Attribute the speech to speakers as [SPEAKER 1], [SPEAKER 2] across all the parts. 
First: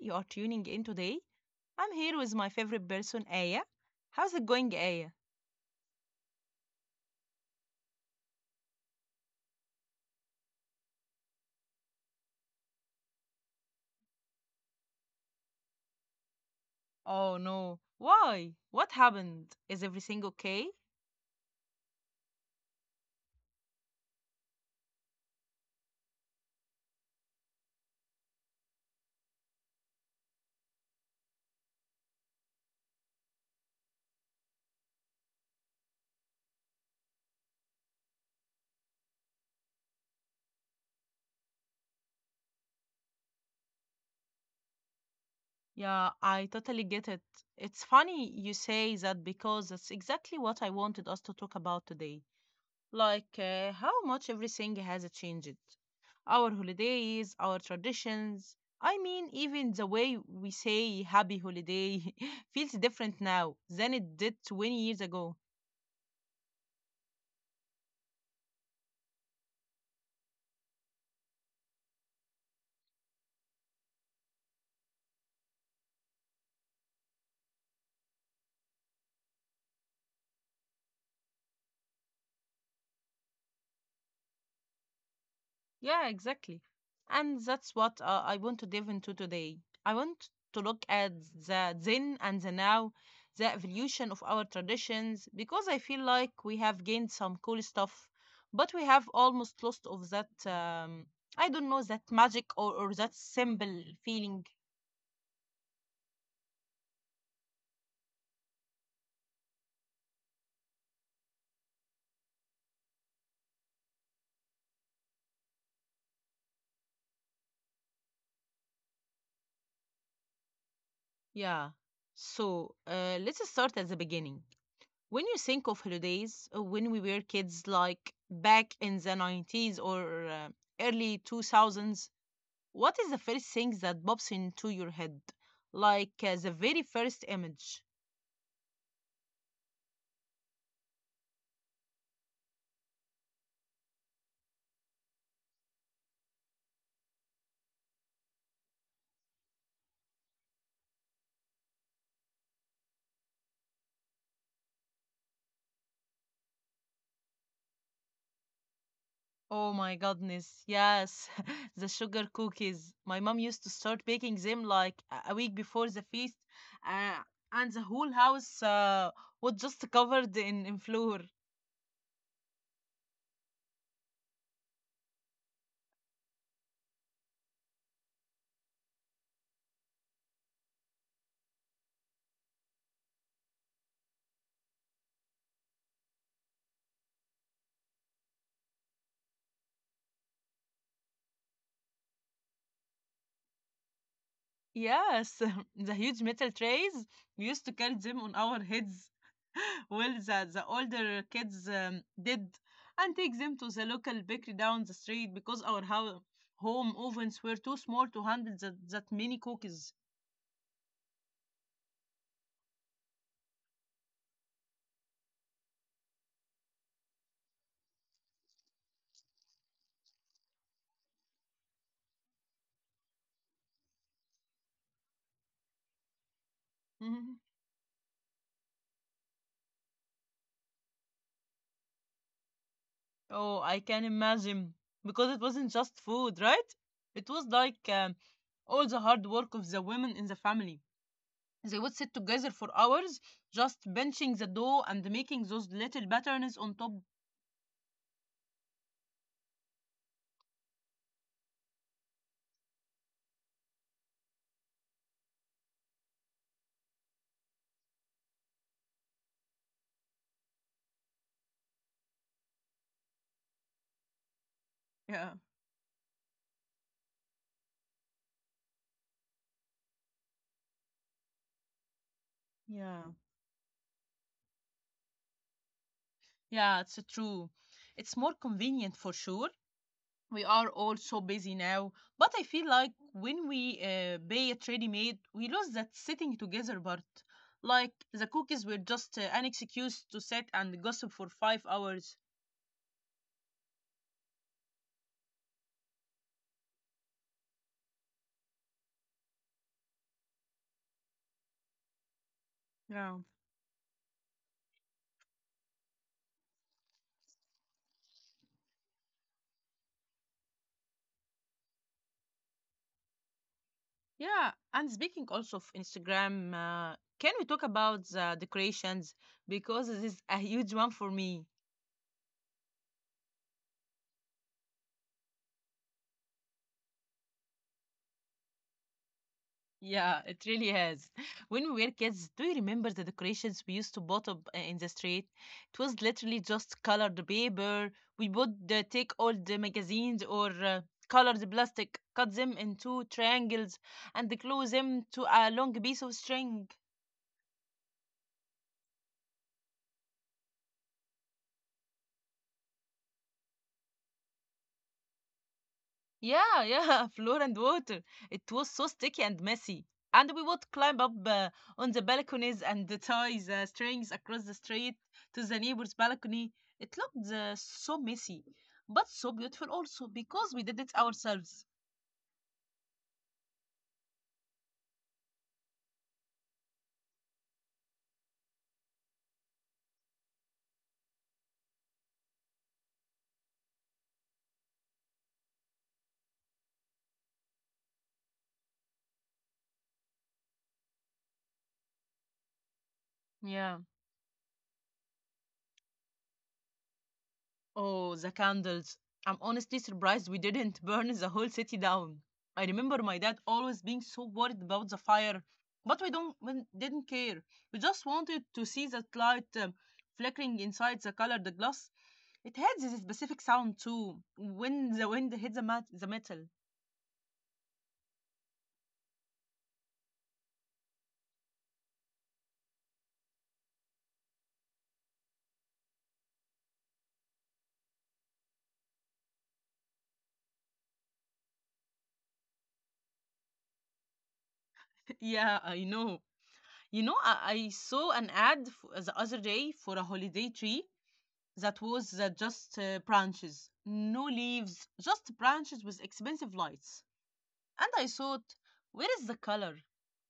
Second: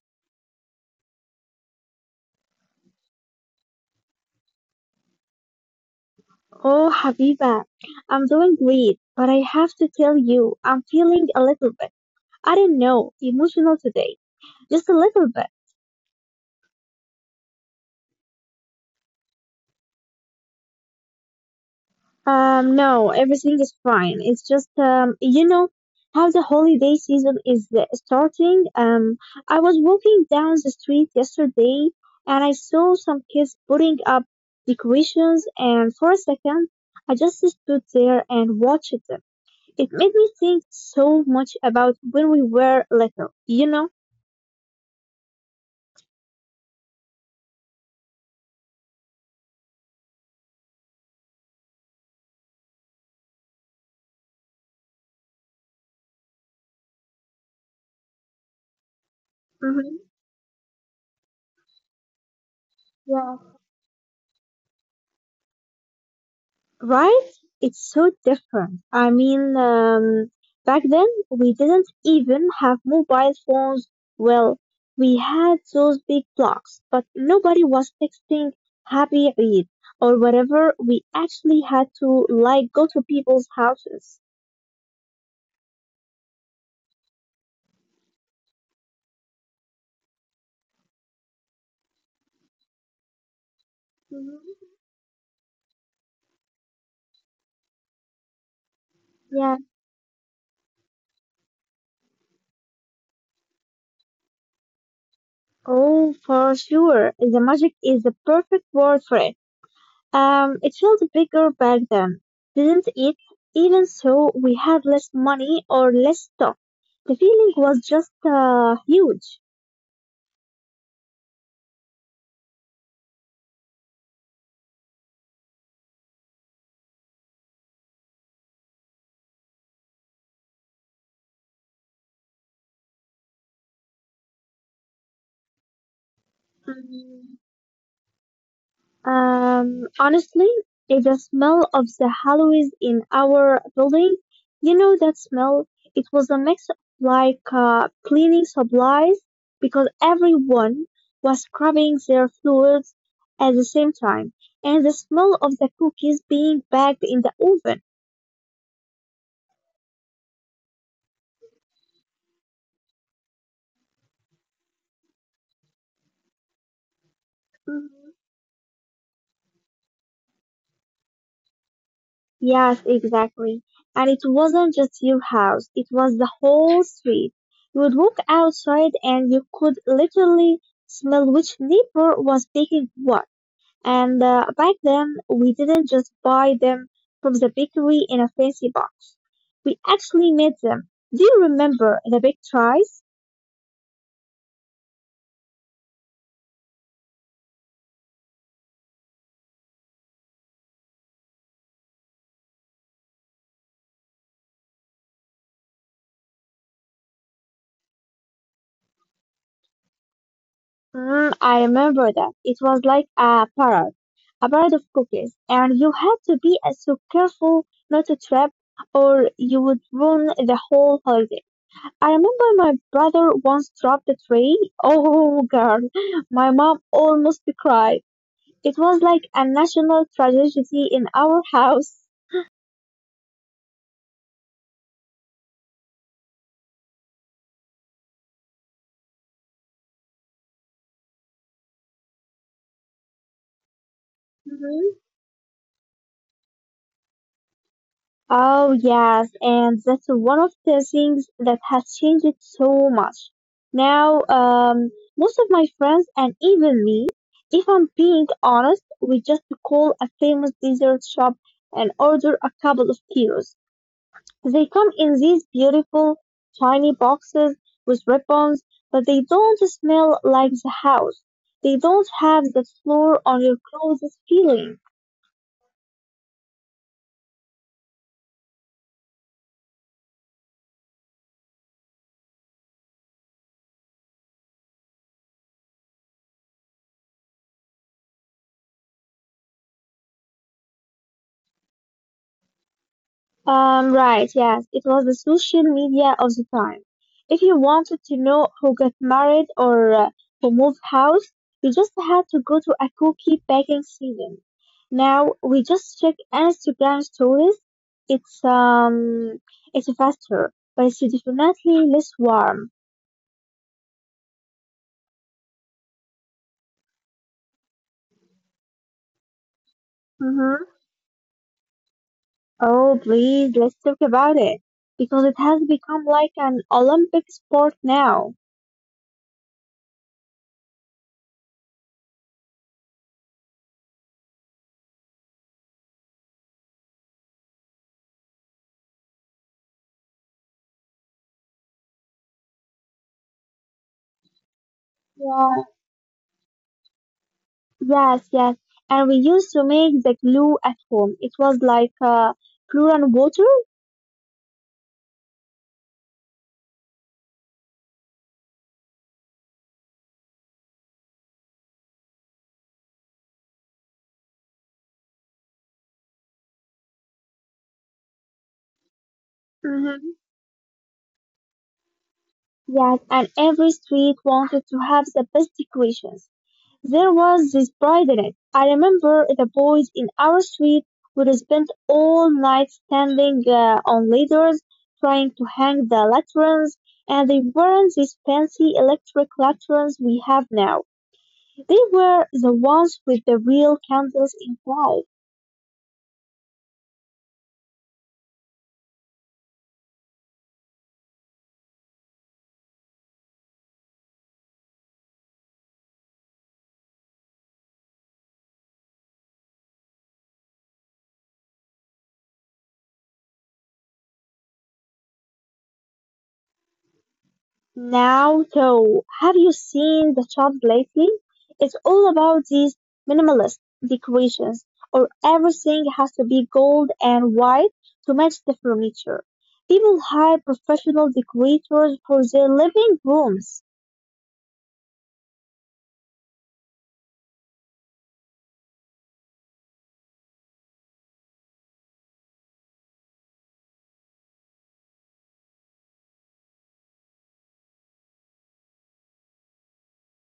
[SPEAKER 1] you are tuning in today. I'm here with my favorite person, Aya. How's it going, Aya?
[SPEAKER 2] Oh, Habiba, I'm doing great, but I have to tell you, I'm feeling a little bit, I don't know, emotional today. Just a little bit.
[SPEAKER 1] Oh no, why? What happened? Is everything okay?
[SPEAKER 2] No, everything is fine. It's just, you know, how the holiday season is starting. I was walking down the street yesterday and I saw some kids putting up decorations, and for a second, I just stood there and watched them. It made me think so much about when we were little.
[SPEAKER 1] Yeah, I totally get it. It's funny you say that because that's exactly what I wanted us to talk about today. How much everything has changed. Our holidays, our traditions. I mean, even the
[SPEAKER 2] Mm-hmm.
[SPEAKER 1] way we say happy holiday feels different
[SPEAKER 2] Yeah.
[SPEAKER 1] now than it did 20 years ago.
[SPEAKER 2] Right? It's so different. I mean, back then we didn't even have mobile phones. Well, we had those big blocks, but nobody was texting Happy Eid or whatever. We actually had to like go to people's houses.
[SPEAKER 1] Yeah, exactly. And that's what I want to dive into today. I want to look at the then and the now, the evolution of our
[SPEAKER 2] Mm-hmm.
[SPEAKER 1] traditions, because I feel like we have gained some cool stuff, but we have
[SPEAKER 2] Yeah.
[SPEAKER 1] almost lost of that, I don't know, that magic or that simple feeling.
[SPEAKER 2] Oh, for sure. The magic is the perfect word for it. It felt bigger back then, didn't it? Even so, we had less money or less stock. The feeling was just huge.
[SPEAKER 1] Yeah. So let's start at the beginning. When you think of holidays, when we were kids, like back in the 90s or early 2000s, what is the first thing that pops into your head? The very first
[SPEAKER 2] Mm,
[SPEAKER 1] image.
[SPEAKER 2] Honestly, if the smell of the hallways in our building, you know that smell, it was a mix of like cleaning supplies because everyone was scrubbing their floors at the same time, and the smell of the cookies being baked in the oven.
[SPEAKER 1] Oh my goodness, yes, the sugar cookies. My mom used to start baking them like a week before the feast, uh, and the whole house was just covered in flour.
[SPEAKER 2] Yes, exactly. And it wasn't just your house, it was the whole street. You would walk outside and you could literally smell which neighbor was baking what. And back then, we didn't just buy them from the bakery in a fancy box. We actually made them. Do you remember the big tries?
[SPEAKER 1] Yes, the huge metal trays, we used to carry them on our heads. Well, the, older kids did, and take them to the local bakery down the street because home ovens were too small to handle that many cookies.
[SPEAKER 2] Mm, I remember that. It was like a parade of cookies, and you had to be so careful not to trip or you would ruin the whole holiday. I remember my brother once dropped a tray. Oh, girl, my mom almost
[SPEAKER 1] Mhm.
[SPEAKER 2] cried. It was like a national tragedy in our house.
[SPEAKER 1] Oh, I can imagine. Because it wasn't just food, right? It was like all the hard work of the women in the family. They would sit together for hours, just benching the
[SPEAKER 2] Mm-hmm.
[SPEAKER 1] dough and making those little patterns on top.
[SPEAKER 2] Oh, yes, and that's one of the things that has changed it so much. Now, most of my friends and even me, if I'm being honest, we just call a famous dessert shop and order a couple of kilos. They come in these
[SPEAKER 1] Yeah.
[SPEAKER 2] beautiful, tiny boxes with ribbons, but they don't smell like the house. They don't have the
[SPEAKER 1] Yeah,
[SPEAKER 2] floor on your clothes feeling.
[SPEAKER 1] yeah, it's true. It's more convenient for sure. We are all so busy now, but I feel like when we buy it ready-made, we lose that sitting together part. Like the cookies were just an excuse to sit and gossip for 5 hours.
[SPEAKER 2] Right, yes, it was the social media of the time. If you wanted to know who got married or who moved house, you just had to go to a
[SPEAKER 1] Yeah,
[SPEAKER 2] cookie baking season. Now we just check Instagram stories. It's it's faster, but it's definitely less warm.
[SPEAKER 1] yeah. And speaking also of Instagram, can we talk about the decorations because this is a
[SPEAKER 2] Mm-hmm.
[SPEAKER 1] huge one for me.
[SPEAKER 2] Oh, please, let's talk about it because it has become like an Olympic sport now.
[SPEAKER 1] Yeah, it really has. When we were kids, do you remember the decorations we used to bought up in the street? It was literally just colored paper. We would take all the magazines or colored plastic, cut them into triangles, and glue them to a
[SPEAKER 2] Yeah.
[SPEAKER 1] long piece of string.
[SPEAKER 2] Yes, yes. And we used to make the glue at home. It was like flour and water.
[SPEAKER 1] Yeah, yeah, floor and water. It was so sticky and messy. And we would climb up on the balconies and tie the strings across the street to the neighbor's balcony. It looked so messy, but so beautiful also
[SPEAKER 2] Mm-hmm.
[SPEAKER 1] because we did it ourselves.
[SPEAKER 2] Yes, and every street wanted to have the best decorations. There was this pride in it. I remember the boys in our street would spend all night standing on ladders trying to hang the lanterns, and they weren't these fancy electric lanterns we have now. They were the ones with the real
[SPEAKER 1] Yeah.
[SPEAKER 2] candles inside.
[SPEAKER 1] Oh, the candles. I'm honestly surprised we didn't burn the whole city down. I remember my dad always being so worried about the fire, but we didn't care. We just wanted to see that light flickering inside the colored glass. It had this specific sound too when the wind hit the, the metal.
[SPEAKER 2] Now, though, have you seen the shop lately? It's all about these minimalist decorations, or everything has to be gold and white to match the furniture. People hire professional decorators for their living rooms.
[SPEAKER 1] Yeah, I know. You know, I saw an ad the other day for a holiday tree that was just branches, no leaves, just branches with expensive lights. And I thought, where is the color?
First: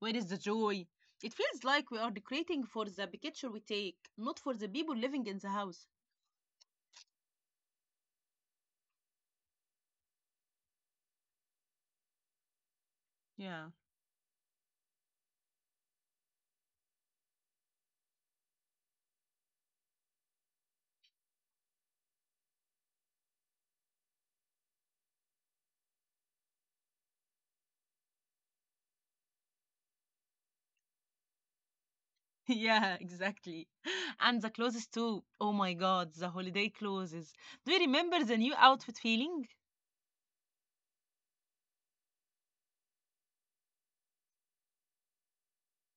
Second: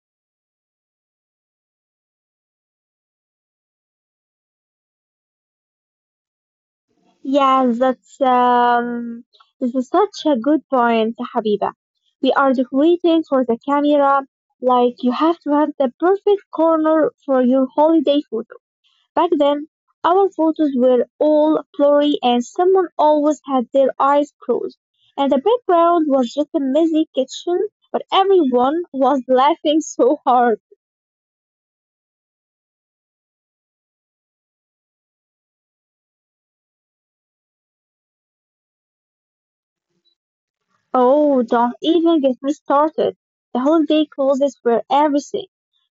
[SPEAKER 1] Where is the joy? It feels like we are decorating for the picture we take, not for the people living in the house.
[SPEAKER 2] Yeah, that's this is such a good point, Habiba. We are decorating for the
[SPEAKER 1] Yeah.
[SPEAKER 2] camera, like you have to have the perfect corner for your holiday photo. Back then, our photos were all blurry and someone always had their eyes closed. And the background was just a messy kitchen, but everyone was laughing so hard.
[SPEAKER 1] Yeah, exactly. And the clothes too. Oh my god, the holiday clothes. Do you remember the new outfit feeling?
[SPEAKER 2] Oh, don't even get me started. The holiday clothes were everything.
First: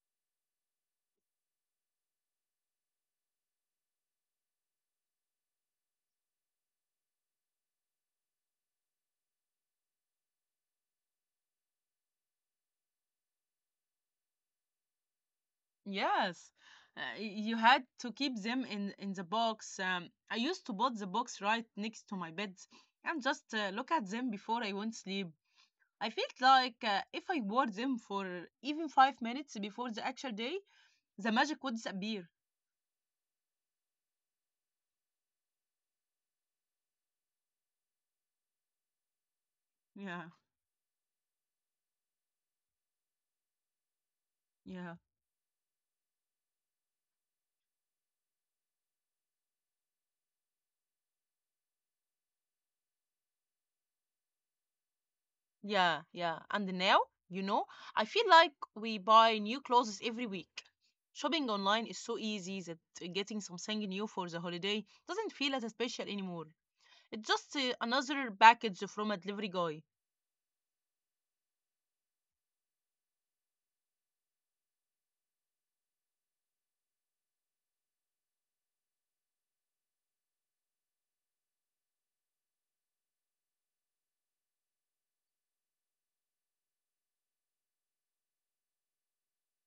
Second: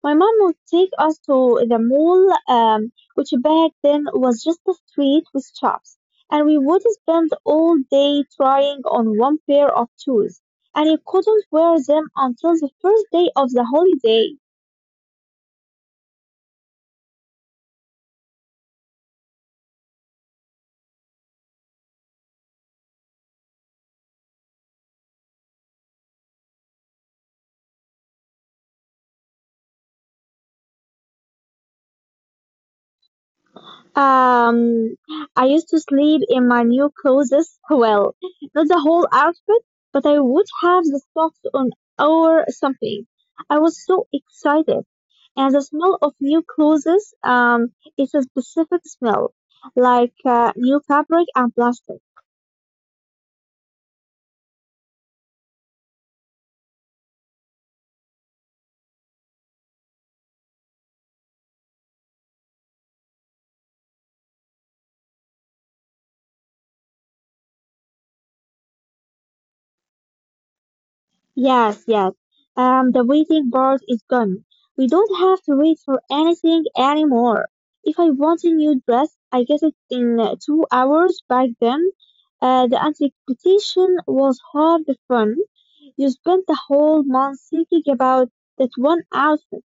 [SPEAKER 2] My mom would take us to the mall, which back then was just a street with shops, and we would spend all day trying on one pair of shoes, and you couldn't wear them until the first day of the holiday.
[SPEAKER 1] Yes, you had to keep them in the box. I used to put the box right next to my bed and just look at them before I went to sleep. I felt like if I wore them for even 5 minutes before the actual day, the magic would disappear.
[SPEAKER 2] Um, I used to sleep in my new clothes. Well, not the whole outfit, but I
[SPEAKER 1] Yeah,
[SPEAKER 2] would have the socks on or something. I was so excited.
[SPEAKER 1] yeah,
[SPEAKER 2] And the smell of new clothes, it's a specific smell, like new fabric and plastic.
[SPEAKER 1] yeah. And now, you know, I feel like we buy new clothes every week. Shopping online is so easy that getting something new for the holiday doesn't feel as special anymore. It's just another package from a delivery guy.
[SPEAKER 2] Yes, yes. The waiting part is gone. We don't have to wait for anything anymore. If I want a new dress, I get it in 2 hours back then. The anticipation was half the fun. You spent the whole month thinking about that one outfit.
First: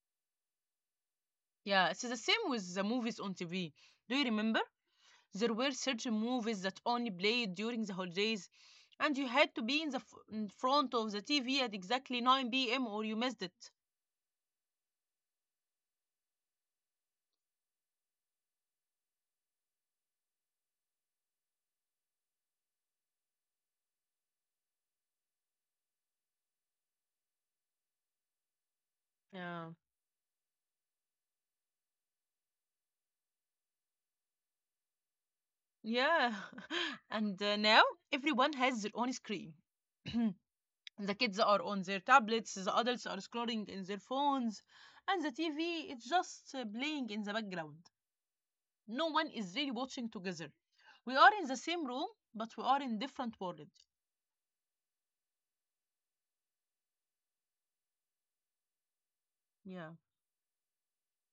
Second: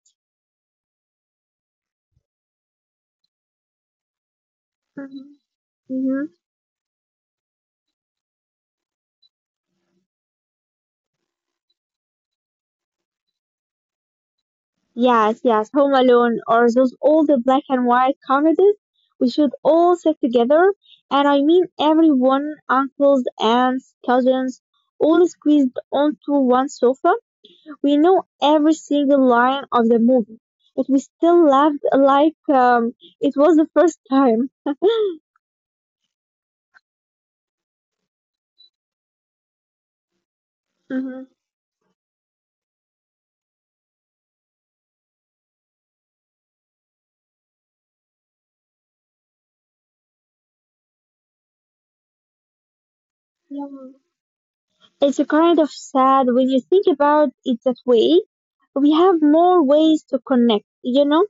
[SPEAKER 1] Yeah, it's the same with the movies on TV. Do you remember?
[SPEAKER 2] Mhm,
[SPEAKER 1] There were certain
[SPEAKER 2] mhm.
[SPEAKER 1] movies that only played during the holidays, and you had to be in in front of the TV at exactly 9 p.m. or you missed it.
[SPEAKER 2] Yes, yes, Home Alone or those old black and white comedies. We should all sit together, and I mean everyone, uncles, aunts, cousins, all squeezed onto one sofa. We know every single line
[SPEAKER 1] Yeah.
[SPEAKER 2] of the movie, but we still laughed like it was the first time.
[SPEAKER 1] Yeah, and now everyone has their own screen. The
[SPEAKER 2] hmm
[SPEAKER 1] kids are on their tablets, the adults are scrolling in their phones, and the TV is just playing in the background. No one is really watching together. We are in the same room, but we are in different worlds.
[SPEAKER 2] It's a kind of sad when you think about it that way. We have more
[SPEAKER 1] Yeah.
[SPEAKER 2] ways to connect, you know?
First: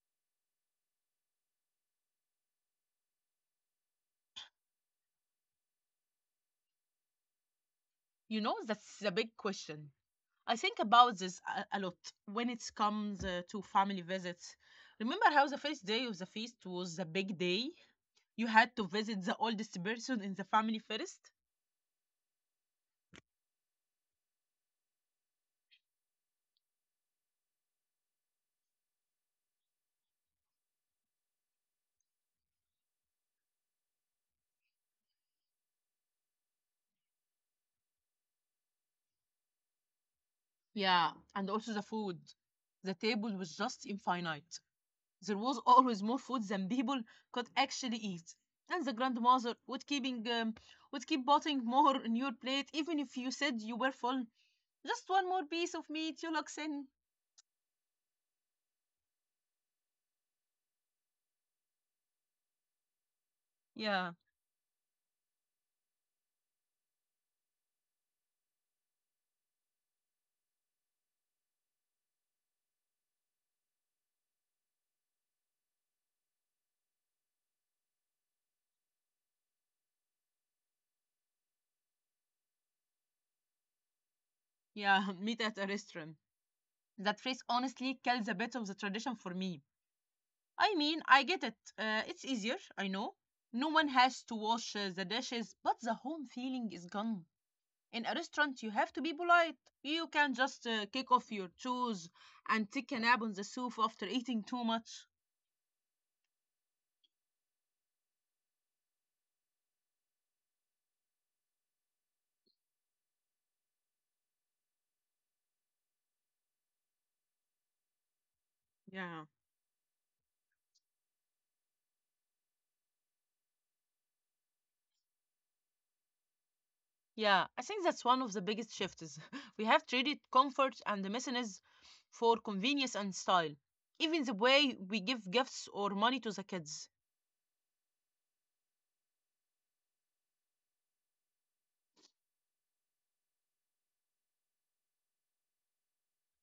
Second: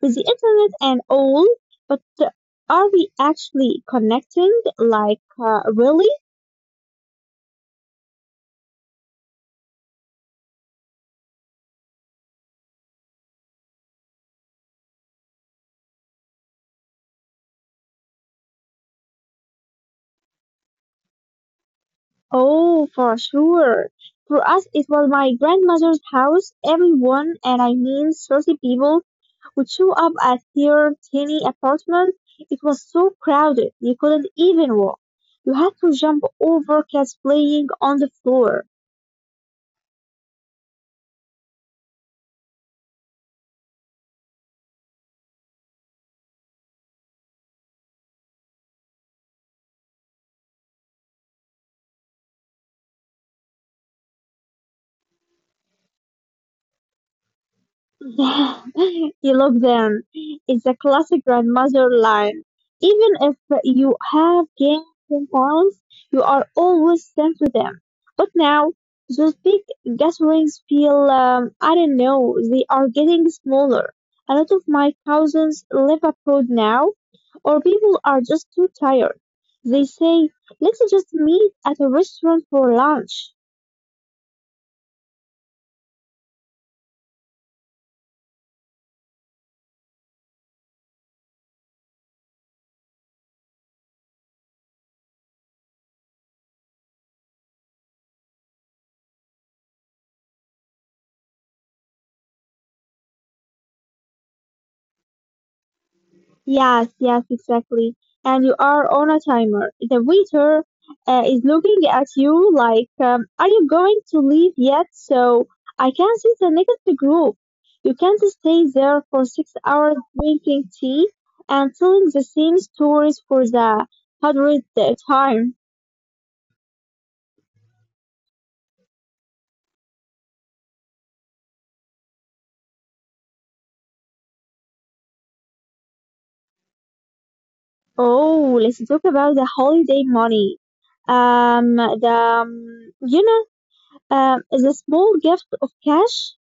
[SPEAKER 2] With the internet and all, but are we actually connecting? Like, really?
[SPEAKER 1] You know, that's the big question. I think about this a lot when it comes to family visits. Remember how the first day of the feast was the big day? You had to visit the oldest person in the family first?
[SPEAKER 2] Oh, for sure. For us, it was my grandmother's house. Everyone, and I mean 30 people, would show up at their tiny apartment. It was so crowded, you couldn't even walk. You had to jump over cats playing on the floor.
[SPEAKER 1] Yeah, and also the food. The table was just infinite. There was always more food than people could actually eat. And the grandmother would keeping would keep putting more in your plate even if you said you were full. Just one more piece of meat, you look thin.
[SPEAKER 2] Yeah, you love them. It's a classic grandmother line. Even if you
[SPEAKER 1] Yeah,
[SPEAKER 2] have gained 10 pounds, you are always sent to them. But now, those big gatherings feel, I don't know, they are getting smaller. A lot of my cousins live abroad now, or people are just too tired. They say, let's just meet at a restaurant for lunch.
[SPEAKER 1] yeah, meat at a restaurant. That phrase honestly kills a bit of the tradition for me. I mean, I get it. It's easier, I know. No one has to wash the dishes, but the home feeling is gone. In a restaurant, you have to be polite. You can just kick off your shoes and take a nap on the sofa after eating too much.
[SPEAKER 2] Yes, yes, exactly. And you are on a timer. The waiter is looking at you like, are you going to leave yet? So I can see the next group. You can't stay there
[SPEAKER 1] Yeah.
[SPEAKER 2] for 6 hours drinking tea and telling the same stories for the hundredth time.
[SPEAKER 1] Yeah, I think that's one of the biggest shifts. We have traded comfort and the messiness for convenience and style. Even the way we give gifts or money to the kids.
[SPEAKER 2] Oh, let's talk about the holiday money. Um, the, um, you know, the small gift of cash.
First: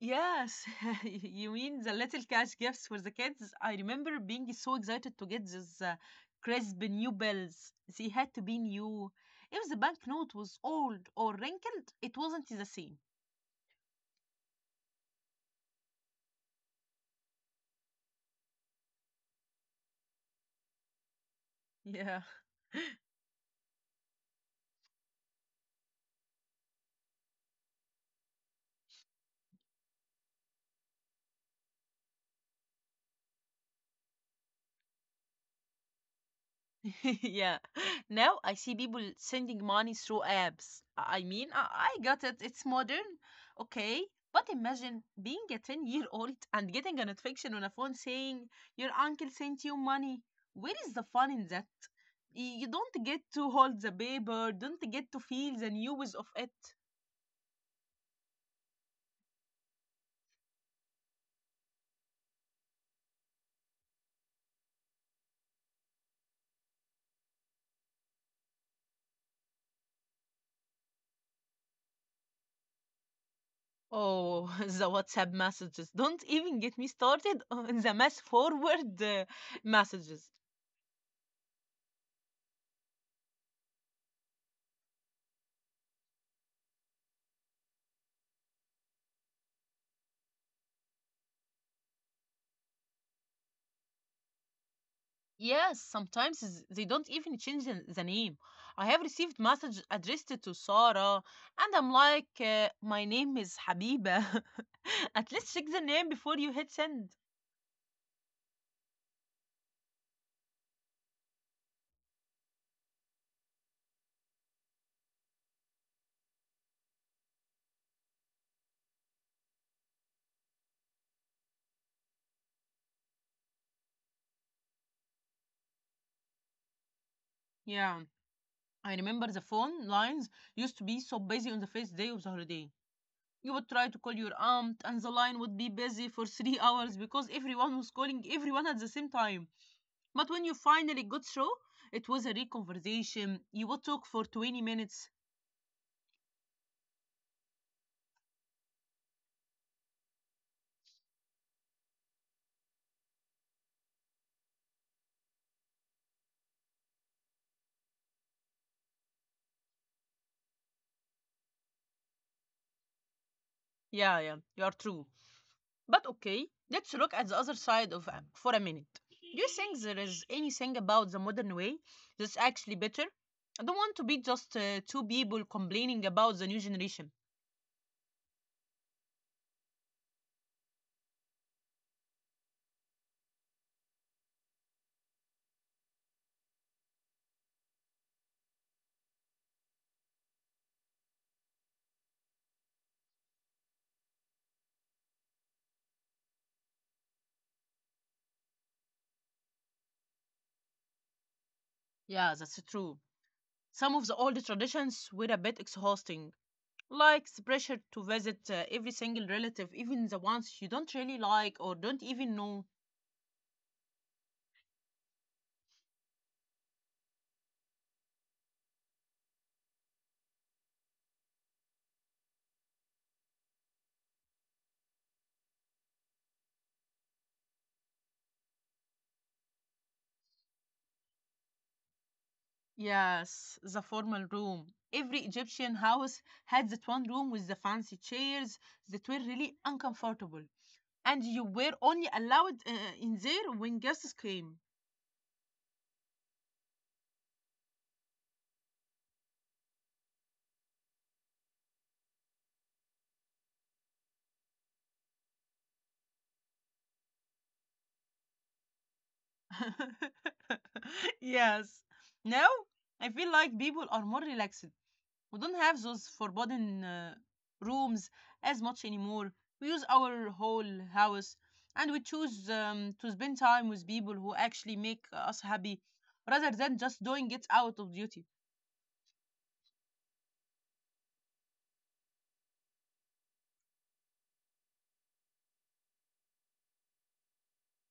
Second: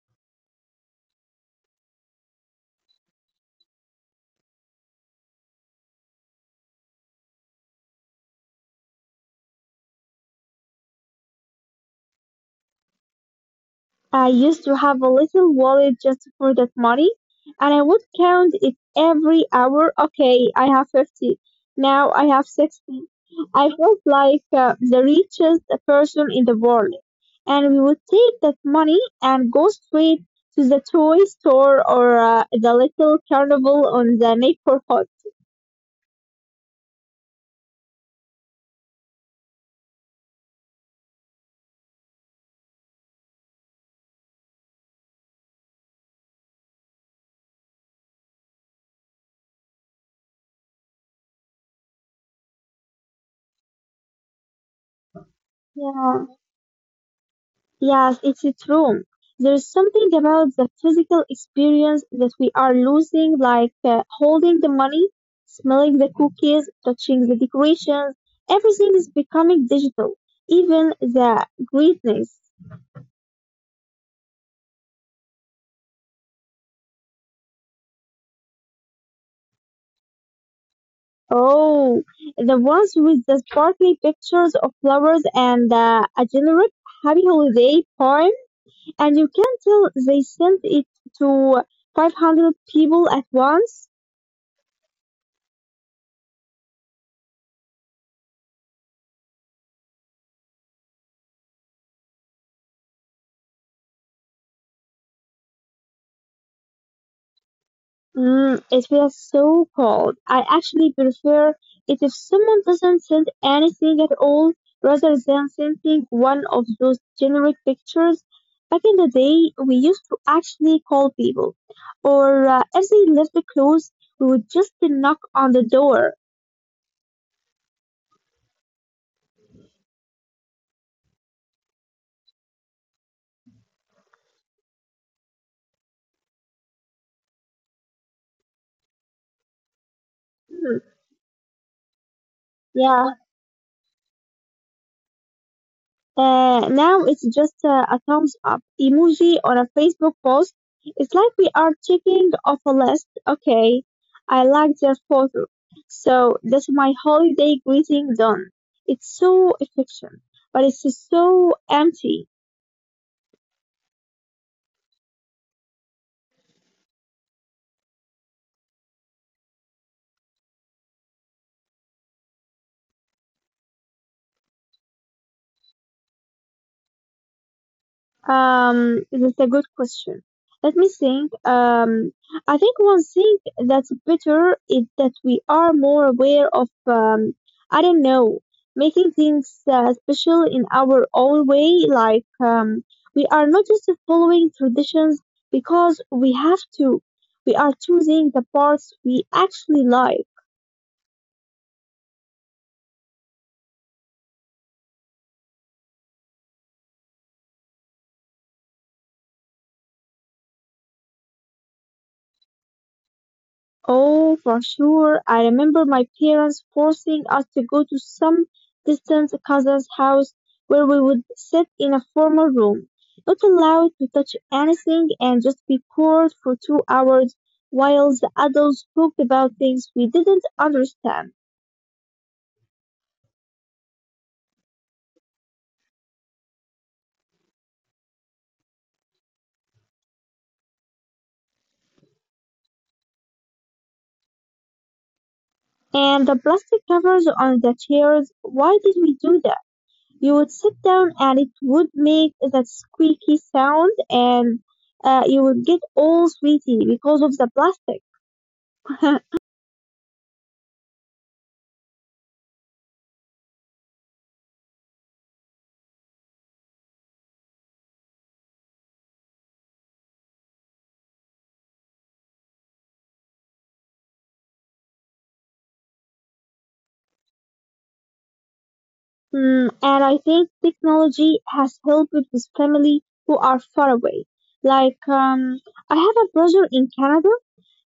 [SPEAKER 1] Yes, you mean the little cash gifts for the kids? I remember being so excited to get these crisp new bills. They had to be new. If the banknote was old or wrinkled, it wasn't the same.
[SPEAKER 2] I used to have a little wallet just for that money, and I would count it every hour. Okay, I have 50. Now
[SPEAKER 1] Yeah.
[SPEAKER 2] I have 60. I felt like the richest person in the world. And we would take that money and go straight to the toy store or the little carnival on the neighborhood.
[SPEAKER 1] Yeah. Now I see people sending money through apps. I got it. It's modern. Okay. But imagine being a 10 year old and getting a notification on a phone saying, your uncle sent you money. Where is the fun in that? You don't get to hold the paper, don't get to feel the news of
[SPEAKER 2] Yeah.
[SPEAKER 1] it.
[SPEAKER 2] Yes, it's true. There is something about the physical experience that we are losing, like holding the money, smelling the cookies, touching the decorations. Everything is becoming digital, even the greetings.
[SPEAKER 1] Oh, the WhatsApp messages. Don't even get me started on the mass forward messages.
[SPEAKER 2] Oh, the ones with the sparkly pictures of flowers and a generic happy holiday poem, and you can tell they sent it to 500 people at once.
[SPEAKER 1] Yes, sometimes they don't even change the name. I have received message addressed to Sarah, and I'm like, my name is Habiba. At least check the name before you hit send.
[SPEAKER 2] Mm, it feels so cold. I actually prefer it if someone doesn't send anything at all rather than sending one of those generic pictures. Back in the day, we used to actually call people, or if they left the clothes, we would just knock on the door.
[SPEAKER 1] Yeah, I remember the phone lines used to be so busy on the first day of the holiday. You would try to call your aunt, and the line would be busy for three hours because everyone was calling everyone at the same time. But when you
[SPEAKER 2] Mm,
[SPEAKER 1] finally got through, it was a real
[SPEAKER 2] yeah.
[SPEAKER 1] conversation. You would talk for 20 minutes.
[SPEAKER 2] Now it's just a thumbs up emoji on a Facebook post. It's like we are checking off a list. Okay, I like their photo. So that's my holiday greeting done. It's so efficient, but it's so empty.
[SPEAKER 1] Yeah, yeah, you are true. But okay, let's look at the other side of am for a minute. Do you think there is anything about the modern way that's actually better? I don't want to be just two people complaining about the new generation.
[SPEAKER 2] That's a good question. Let me think. I think one thing that's better is that we are more aware of, I don't know, making things special in our own way. Like, we are not just following traditions because we have to. We are choosing the parts we actually like.
[SPEAKER 1] Yeah, that's true. Some of the old traditions were a bit exhausting, like the pressure to visit every single relative, even the ones you don't really like or don't even know.
[SPEAKER 2] Oh, for sure. I remember my parents forcing us to go to some distant cousin's house where we would sit in a formal room, not allowed to touch anything, and just be bored for 2 hours while the adults talked about things we didn't understand.
[SPEAKER 1] Yes, the formal room. Every Egyptian house had that one room with the fancy chairs that were really uncomfortable. And you were only allowed in there when guests came.
[SPEAKER 2] And the plastic covers on the chairs, why did we do that? You would sit down and it would make that squeaky sound, and you would get all sweaty because of the plastic.
[SPEAKER 1] Yes. Now, I feel like people are more relaxed. We don't have those forbidden rooms as much anymore. We use our whole house and we choose to spend time with people who actually make us happy rather than just doing it out of duty.
[SPEAKER 2] Mm, and I think technology has helped with family who are far away. Like, I have a brother in Canada.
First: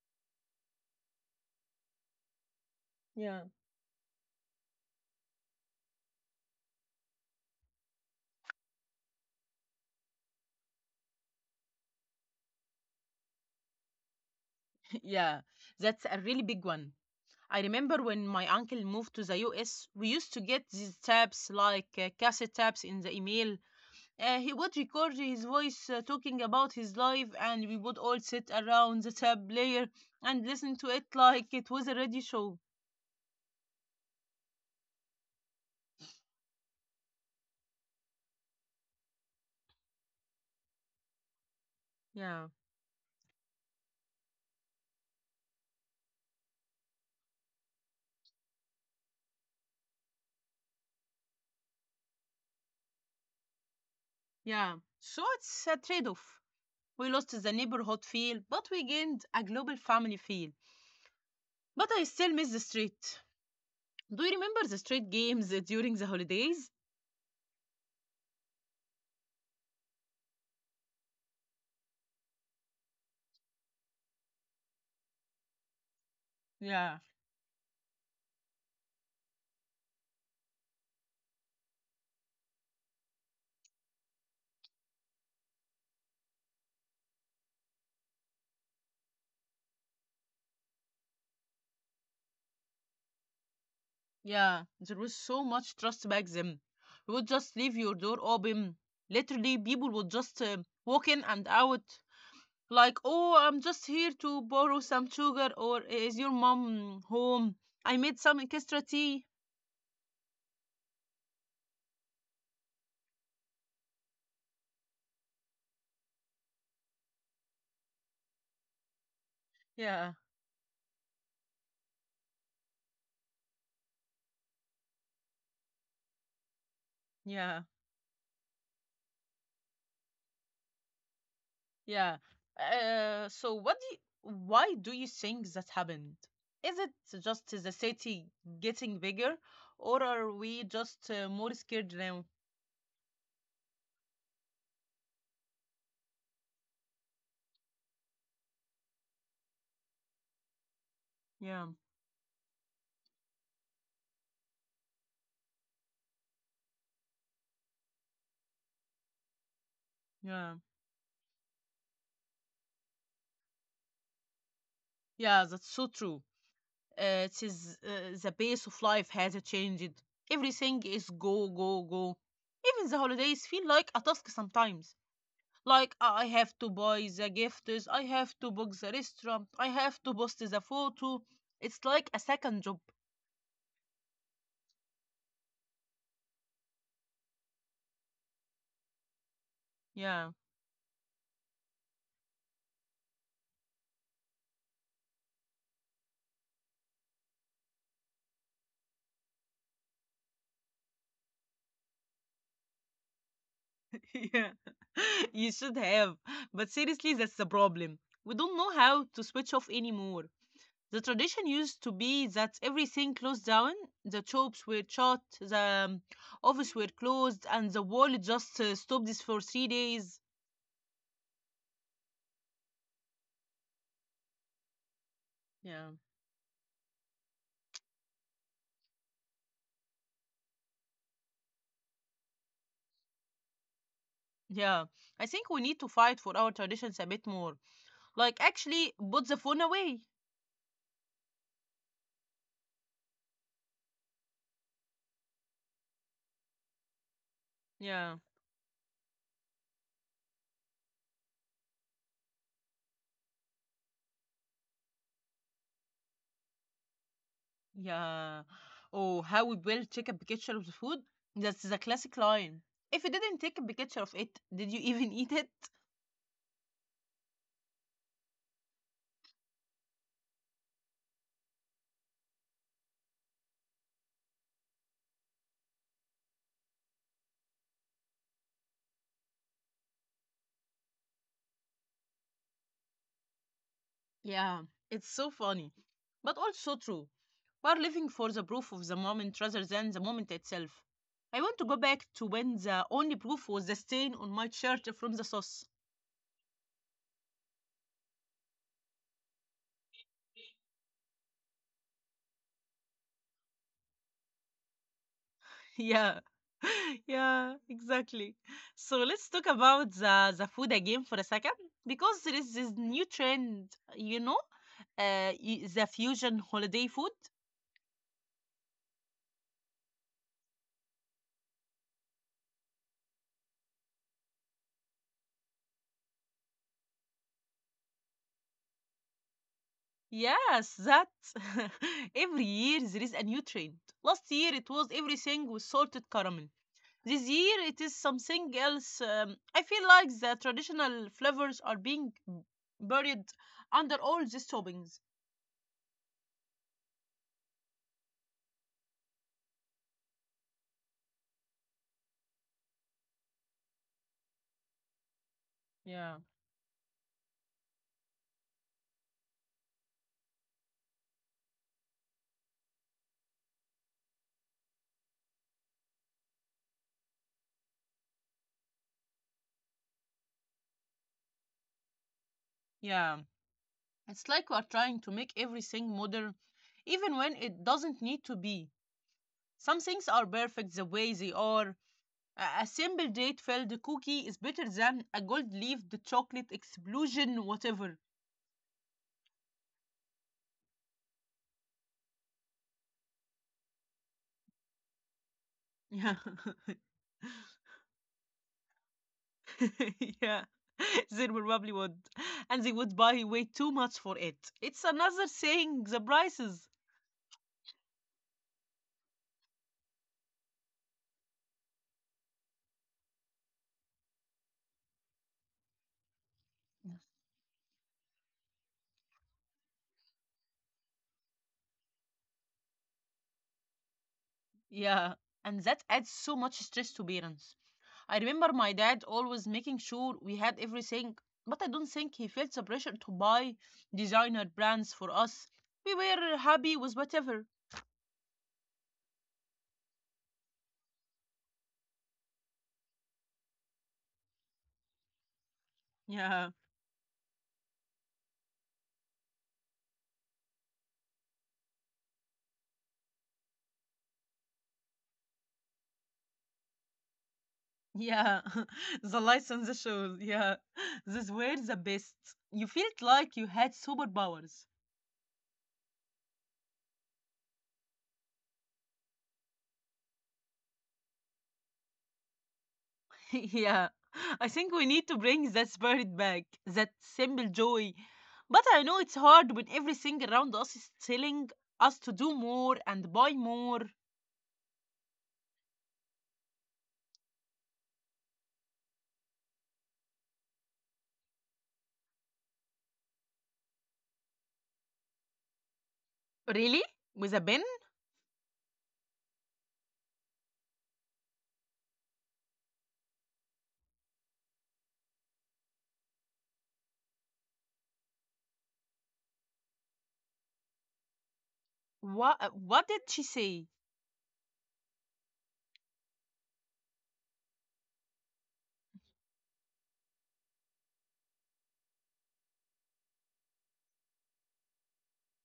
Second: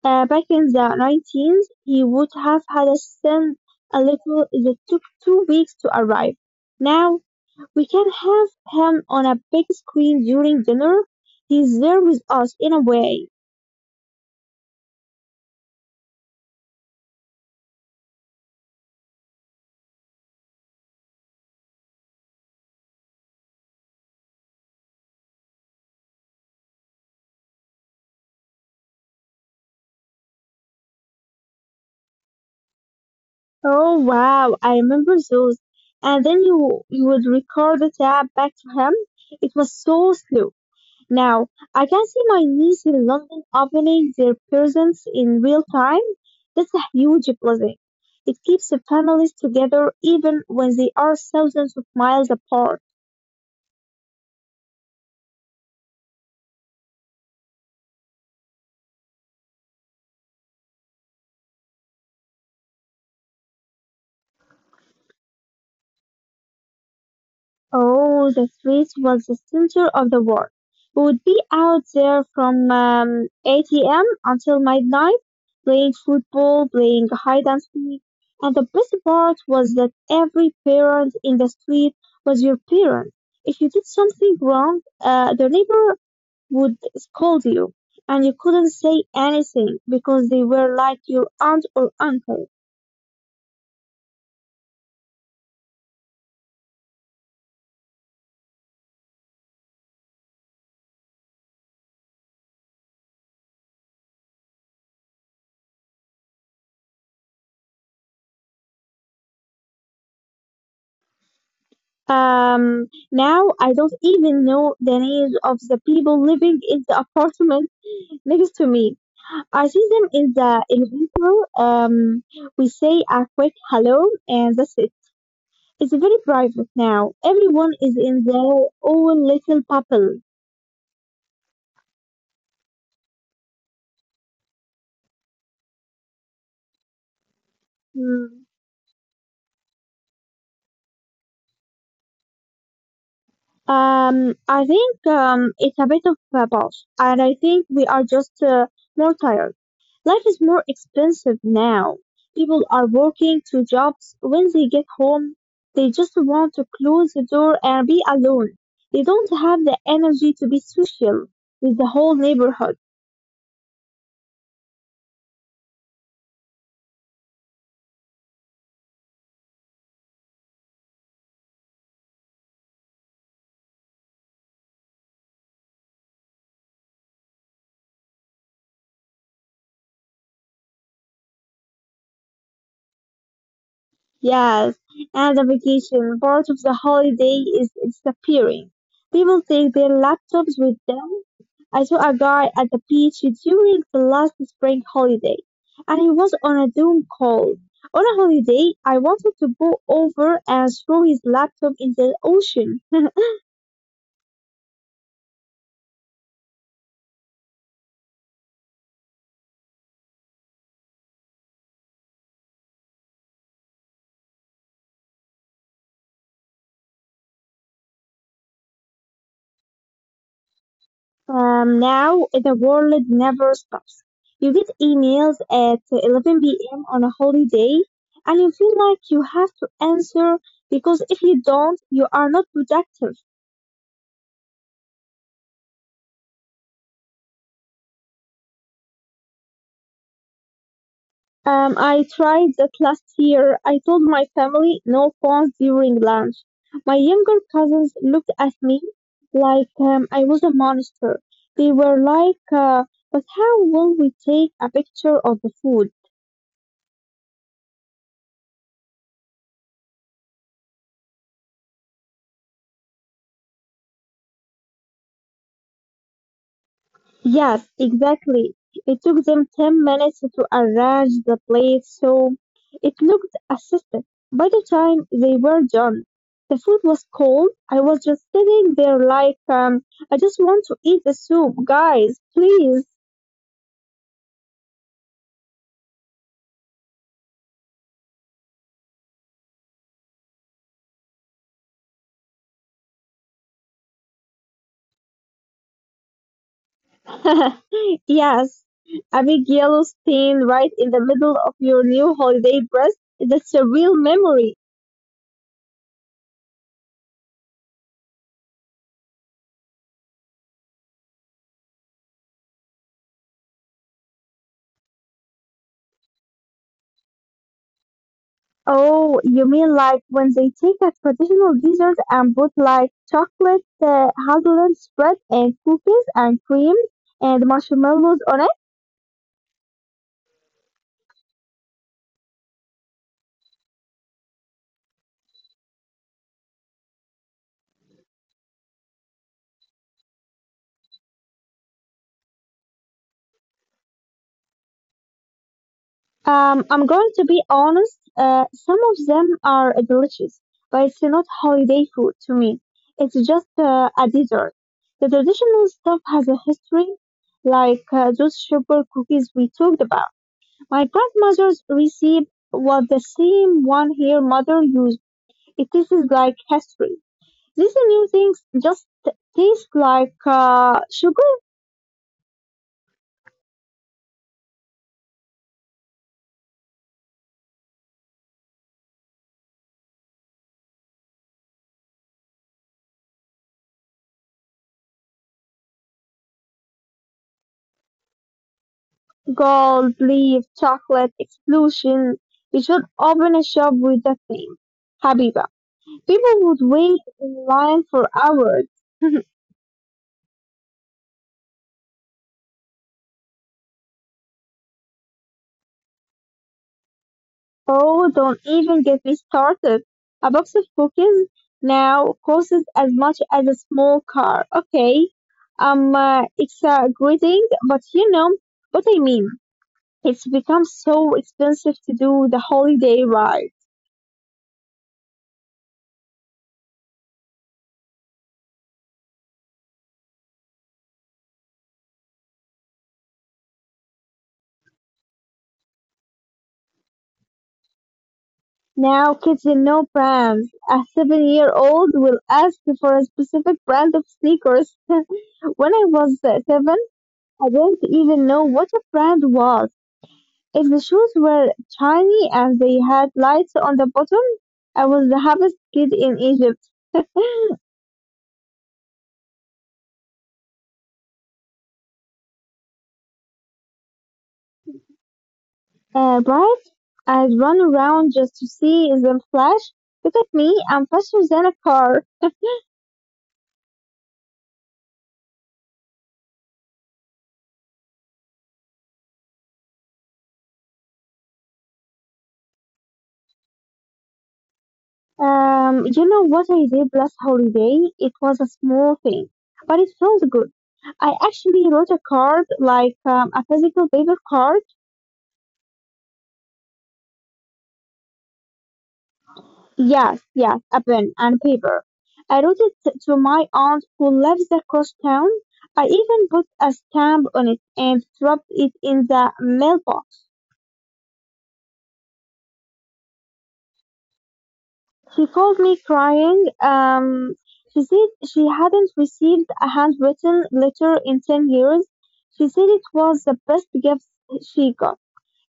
[SPEAKER 2] Back in the 90s, he would have had us
[SPEAKER 1] Yeah.
[SPEAKER 2] send a little that took 2 weeks to arrive. Now we can have him on a big screen during dinner. He's there with us in a way.
[SPEAKER 1] Yeah, that's a really big one. I remember when my uncle moved to the US, we used to get these tapes like cassette tapes in the email. He would record his voice talking about his life, and we would all sit around the tape player and listen to it like it was a radio show.
[SPEAKER 2] Oh wow, I remember those. And then you would record the tab back to him. It was so slow. Now, I can see my
[SPEAKER 1] Yeah,
[SPEAKER 2] niece in London opening their presents in real time. That's a huge blessing. It keeps the families together even when they are thousands of miles apart.
[SPEAKER 1] yeah. So it's a trade off. We lost the neighborhood feel, but we gained a global family feel. But I still miss the street. Do you remember the street games during the holidays?
[SPEAKER 2] Oh, the street was the center of the world. We would be out there from 8 a.m. until midnight, playing football,
[SPEAKER 1] Yeah.
[SPEAKER 2] playing hide and seek. And the best part was that every parent in the street was your parent. If you did something wrong, the neighbor would scold you, and you couldn't say anything because they were like your aunt or uncle.
[SPEAKER 1] Yeah, there was so much trust back then. You would just leave your door open. Literally, people would just walk in and out. Like, oh, I'm just here to borrow some sugar, or is your mom home? I made some extra tea.
[SPEAKER 2] Um, Now I don't even know the names of the people living in the apartment next to me. I see them
[SPEAKER 1] Yeah,
[SPEAKER 2] in the elevator. Um, we say a quick hello, and that's it. It's very private now. Everyone
[SPEAKER 1] yeah,
[SPEAKER 2] is in their own little bubble.
[SPEAKER 1] yeah. So what do you, why do you think that happened? Is it just the city
[SPEAKER 2] Hmm.
[SPEAKER 1] getting bigger, or are we just more scared now?
[SPEAKER 2] I think it's a bit of a boss, and I think we are just more tired. Life is more expensive
[SPEAKER 1] Yeah,
[SPEAKER 2] now. People are working two jobs. When they get home, they just want to close the door and be alone. They don't have the energy to
[SPEAKER 1] yeah,
[SPEAKER 2] be social with the whole neighborhood.
[SPEAKER 1] yeah. That's so true. It is the pace of life has changed. Everything is go, go, go. Even the holidays feel like a task sometimes. Like I have to buy the gifts, I have to book the restaurant, I have to post the photo. It's like a second job.
[SPEAKER 2] Yes, and the vacation part of the holiday is disappearing. People take their
[SPEAKER 1] Yeah.
[SPEAKER 2] laptops with them. I saw a guy at the beach during the last spring holiday, and he was on a Zoom call. On a holiday, I wanted to go over and throw his laptop in the ocean.
[SPEAKER 1] yeah. you should have. But seriously, that's the problem. We don't know how to switch off anymore. The tradition used to be that everything closed down. The shops were shut, the office were closed, and the world just stopped this for 3 days.
[SPEAKER 2] Now the world never stops. You get emails at
[SPEAKER 1] Yeah.
[SPEAKER 2] 11 p.m. on a holiday, and you feel like you have to answer because if you don't, you are not productive.
[SPEAKER 1] Yeah. I think we need to fight for our traditions a bit more. Like, actually, put the phone away.
[SPEAKER 2] I tried that last year. I told my family no phones during lunch. My younger cousins
[SPEAKER 1] Yeah.
[SPEAKER 2] looked at me like I was a monster. They were like, but how will we take a picture of the food?
[SPEAKER 1] Yeah. Or how we will take a picture of the food. That's the classic line. If you didn't take a picture of it, did you even eat it?
[SPEAKER 2] Yes, exactly. It took them 10 minutes to arrange the plate so it looked assisted. By the time they were done, the food was cold. I was just sitting there like, I just want to eat the soup, guys, please.
[SPEAKER 1] Yeah, it's so funny, but also true. We're living for the proof of the moment rather than the moment itself. I want to go back to when the only proof was the stain on my shirt from the sauce.
[SPEAKER 2] Yes, a big yellow stain right in the middle of your new holiday dress. That's a real memory.
[SPEAKER 1] Yeah. Yeah, exactly. So let's talk about the food again for a second because there is this new trend, you know, the fusion holiday food.
[SPEAKER 2] Oh, you mean like when they take a traditional dessert and put like chocolate, hazelnut spread, and cookies and cream and marshmallows on it?
[SPEAKER 1] Yes, that every year there is a new trend. Last year it was everything with salted caramel. This year it is something else. I feel like the traditional flavors are being buried under all these toppings.
[SPEAKER 2] I'm going to be honest, some of them are delicious, but it's not holiday food to me. It's just a dessert. The traditional stuff
[SPEAKER 1] Yeah.
[SPEAKER 2] has a history, like those sugar cookies we talked about. My grandmother's recipe was the same one her mother used. It tastes like history. These new things just taste like sugar,
[SPEAKER 1] Yeah. It's like we are trying to make everything modern, even when it doesn't need to be. Some things are perfect the way they are. A simple date filled cookie is better than a gold leafed chocolate explosion, whatever.
[SPEAKER 2] gold leaf, chocolate explosion. We should open a shop with that name, Habiba.
[SPEAKER 1] Yeah.
[SPEAKER 2] People would wait in line for hours.
[SPEAKER 1] yeah, they probably would. And they would buy way too much for it. It's another thing, the prices.
[SPEAKER 2] Oh, don't even get me started. A box of cookies now costs as much as a small car. Okay, it's a great thing, but you know what I mean. It's become so expensive to do the holiday ride.
[SPEAKER 1] Yeah, and that adds so much stress to parents. I remember my dad always making sure we had everything, but I don't think he felt the pressure to buy designer brands for us. We were happy with whatever.
[SPEAKER 2] Now kids in no brands. A 7-year old will ask for a specific brand of sneakers. When I was
[SPEAKER 1] Yeah.
[SPEAKER 2] seven, I didn't even know what a brand was. If the shoes were shiny and they had lights on the bottom, I was the happiest kid in Egypt.
[SPEAKER 1] Yeah, the license shows. Yeah, these were the best. You felt like you had superpowers.
[SPEAKER 2] Bright, I'd run around just to see them flash. Look at me, I'm faster than a car.
[SPEAKER 1] yeah, I think we need to bring that spirit back, that simple joy. But I know it's hard when everything around us is telling us to do more and buy more.
[SPEAKER 2] You know what I did last holiday? It was a small thing, but it sounds good. I actually wrote a card, like a physical paper card.
[SPEAKER 1] Really? With a pen?
[SPEAKER 2] Yes, yes, a pen and paper. I wrote it to my aunt who lives across town. I even put a stamp on it and dropped it in the mailbox.
[SPEAKER 1] What did she say?
[SPEAKER 2] She called me crying. She said she hadn't received a handwritten letter in 10 years. She said it was the best gift she got.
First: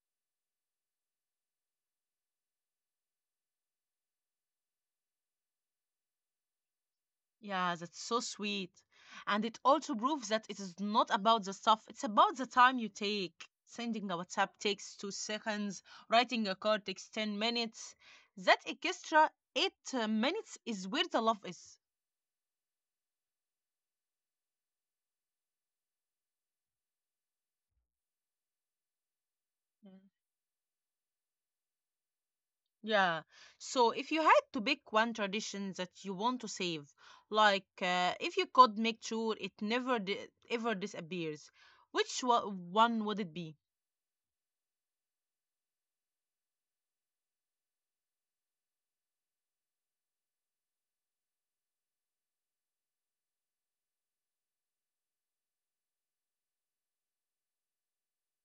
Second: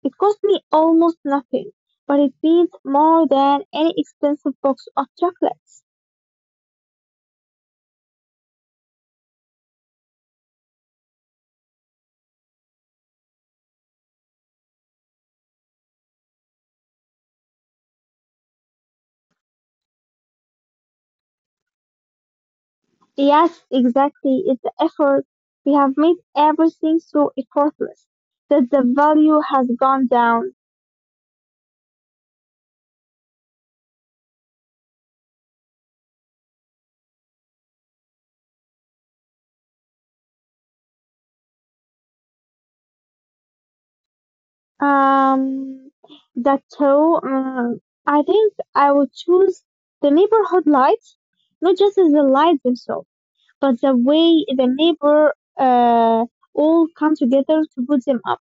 [SPEAKER 2] It cost me almost nothing, but it means more than any expensive box of chocolates.
[SPEAKER 1] Yeah, that's so sweet. And it also proves that it is not about the stuff, it's about the time you take. Sending a WhatsApp takes 2 seconds, writing a card takes 10 minutes. That extra 8 minutes is where the love is.
[SPEAKER 2] Yes, exactly. It's the effort. We have made everything so effortless that the value has gone down.
[SPEAKER 1] Yeah. So if you had to pick one tradition that you want to save, like if you could make sure it never ever disappears, which one would it be?
[SPEAKER 2] Um, that so I think I would choose the neighborhood lights, not just as the lights themselves, but the way the neighbor all come together to put them up.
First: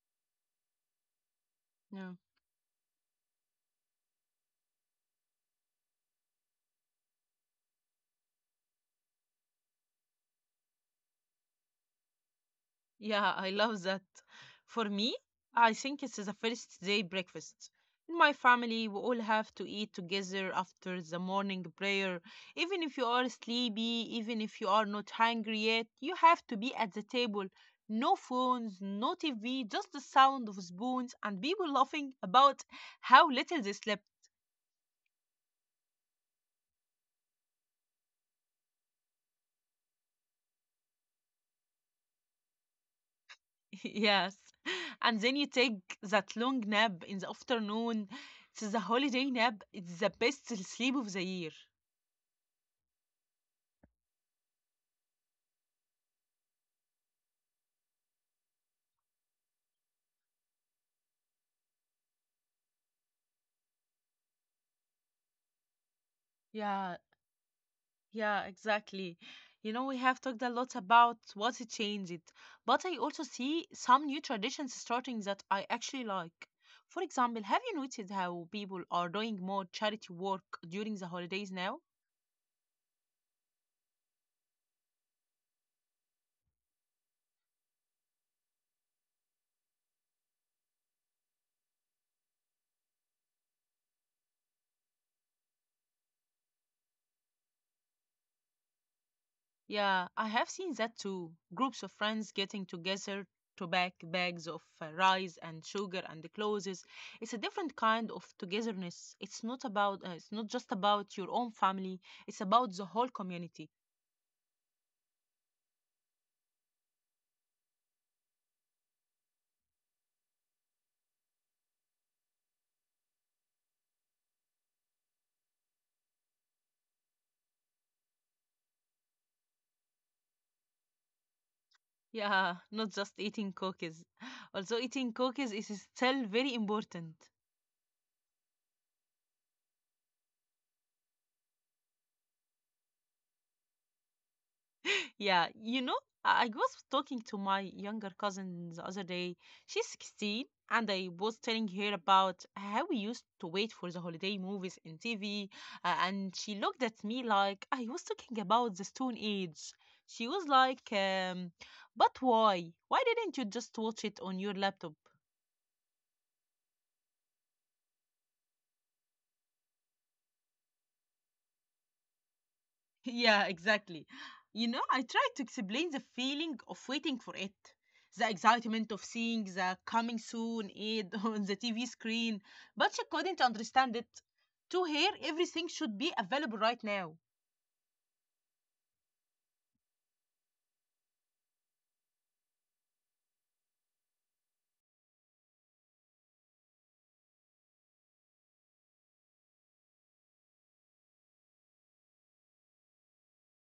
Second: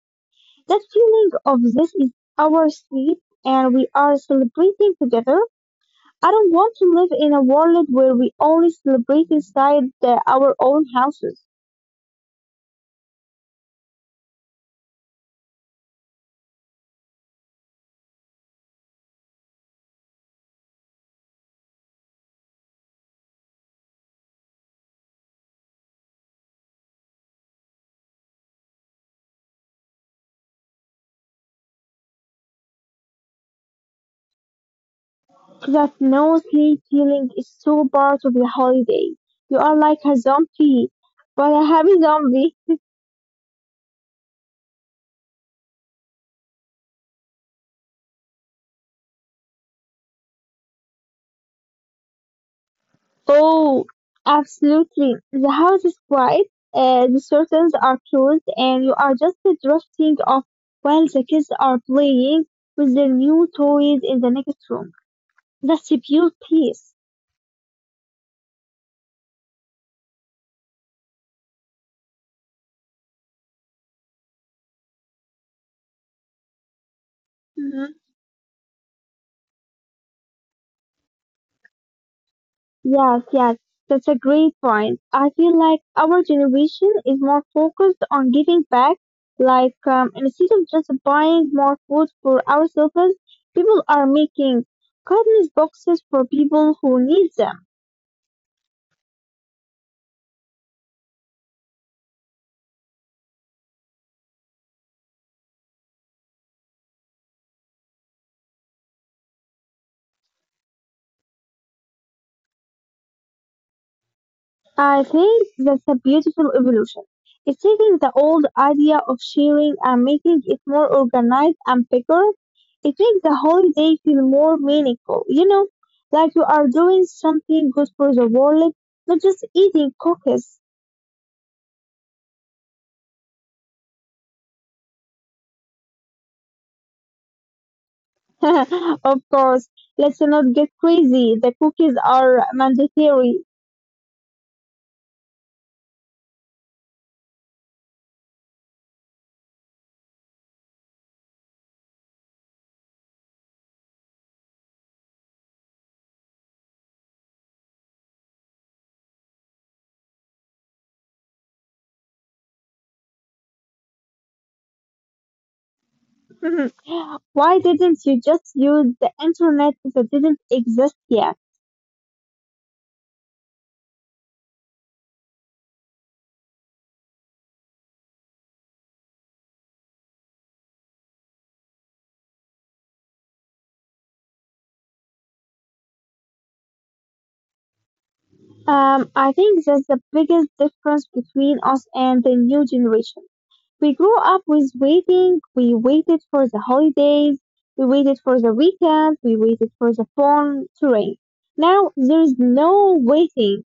[SPEAKER 2] That feeling of this is our street and we are celebrating together. I don't want to live in a world where we only celebrate inside our own houses.
[SPEAKER 1] Yeah, I love that. For me, I think it's the first day breakfast. In my family, we all have to eat together after the morning prayer. Even if you are sleepy, even if you are not hungry yet, you have to be at the table. No phones, no TV, just the sound of spoons and people laughing about how little they slept.
[SPEAKER 2] That no-sleep feeling is so part of the holiday. You are like a zombie, but a happy zombie.
[SPEAKER 1] yes. And then you take that long nap in the afternoon. It's the holiday nap. It's the best sleep of the year.
[SPEAKER 2] Oh, absolutely. The house is quiet, the curtains are closed, and you are just drifting off while the kids are playing with their new toys in the next room. That's a pure peace.
[SPEAKER 1] Yeah, yeah, exactly. You know, we have talked a lot about what it changed, but I also see some new traditions starting that I actually like. For example, have you noticed how people are doing more charity work during the holidays now?
[SPEAKER 2] Yes, yes, that's a great point. I feel like our generation is more focused on giving back, like instead of just buying more food for ourselves, people are making kindness boxes for people who need them.
[SPEAKER 1] Yeah, I have seen that too. Groups of friends getting together to pack bags of rice and sugar and clothes. It's a different kind of togetherness. It's not about, it's not just about your own family. It's about the whole community.
[SPEAKER 2] I think that's a beautiful evolution. It's taking the old idea of sharing and making it more organized and bigger. It makes the holiday feel more meaningful, you know, like you are doing something good for the world, not just eating cookies.
[SPEAKER 1] Yeah, not just eating cookies. Also, eating cookies is still very important.
[SPEAKER 2] Of course, let's not get crazy. The cookies are mandatory.
[SPEAKER 1] Yeah, you know, I was talking to my younger cousin the other day. She's 16, and I was telling her about how we used to wait for the holiday movies in TV, and she looked at me like I was talking about the Stone Age. She was like, but why? Why didn't you just watch it on your laptop?
[SPEAKER 2] Why didn't you just use the internet that didn't exist yet?
[SPEAKER 1] Yeah, exactly. You know, I tried to explain the feeling of waiting for it, the excitement of seeing the coming soon ad on the TV screen, but she couldn't understand it. To her, everything should be available right now.
[SPEAKER 2] I think that's the biggest difference between us and the new generation. We grew up with waiting. We waited for the holidays. We waited for the weekend. We waited for the phone to ring. Now there's no waiting.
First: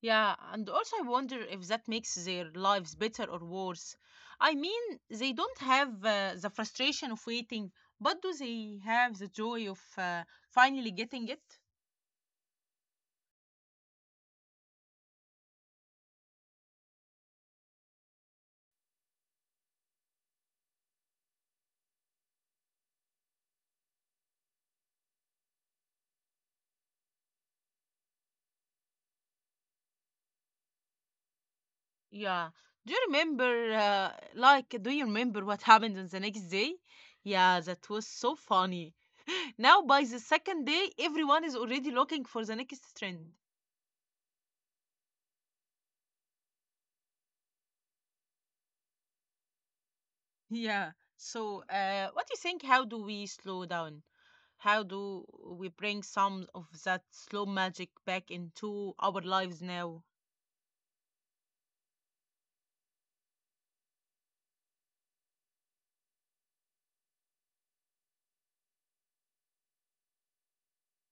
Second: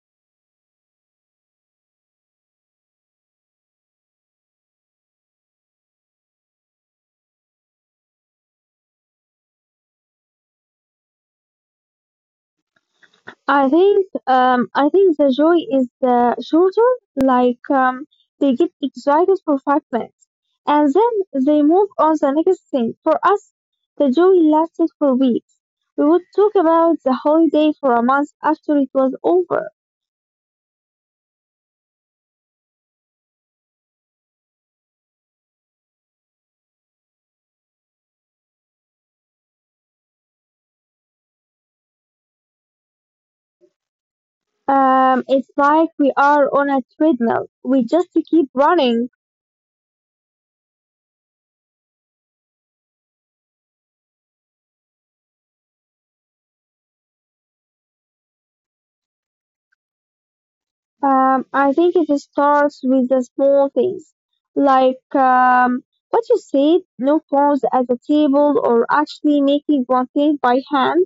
[SPEAKER 1] Yeah, and also I wonder if that makes their lives better or worse. I mean, they don't have the frustration of waiting, but do they have the joy of finally getting it?
[SPEAKER 2] I think the joy is the shorter, like they get excited for 5 minutes and then they move on the next thing. For us, the joy lasted for weeks. We would talk about the holiday for a month after it was over.
[SPEAKER 1] Yeah. Do you remember, do you remember what happened on the next day? Yeah, that was so funny. Now, by the second day, everyone is already looking for the next trend.
[SPEAKER 2] It's like we are on a treadmill. We just keep running.
[SPEAKER 1] Yeah. So, what do you think? How do we slow down? How do we bring some of that slow magic back into our lives now?
[SPEAKER 2] I think it starts with the small things, like what you said, no clothes at the table, or actually making one thing by hand.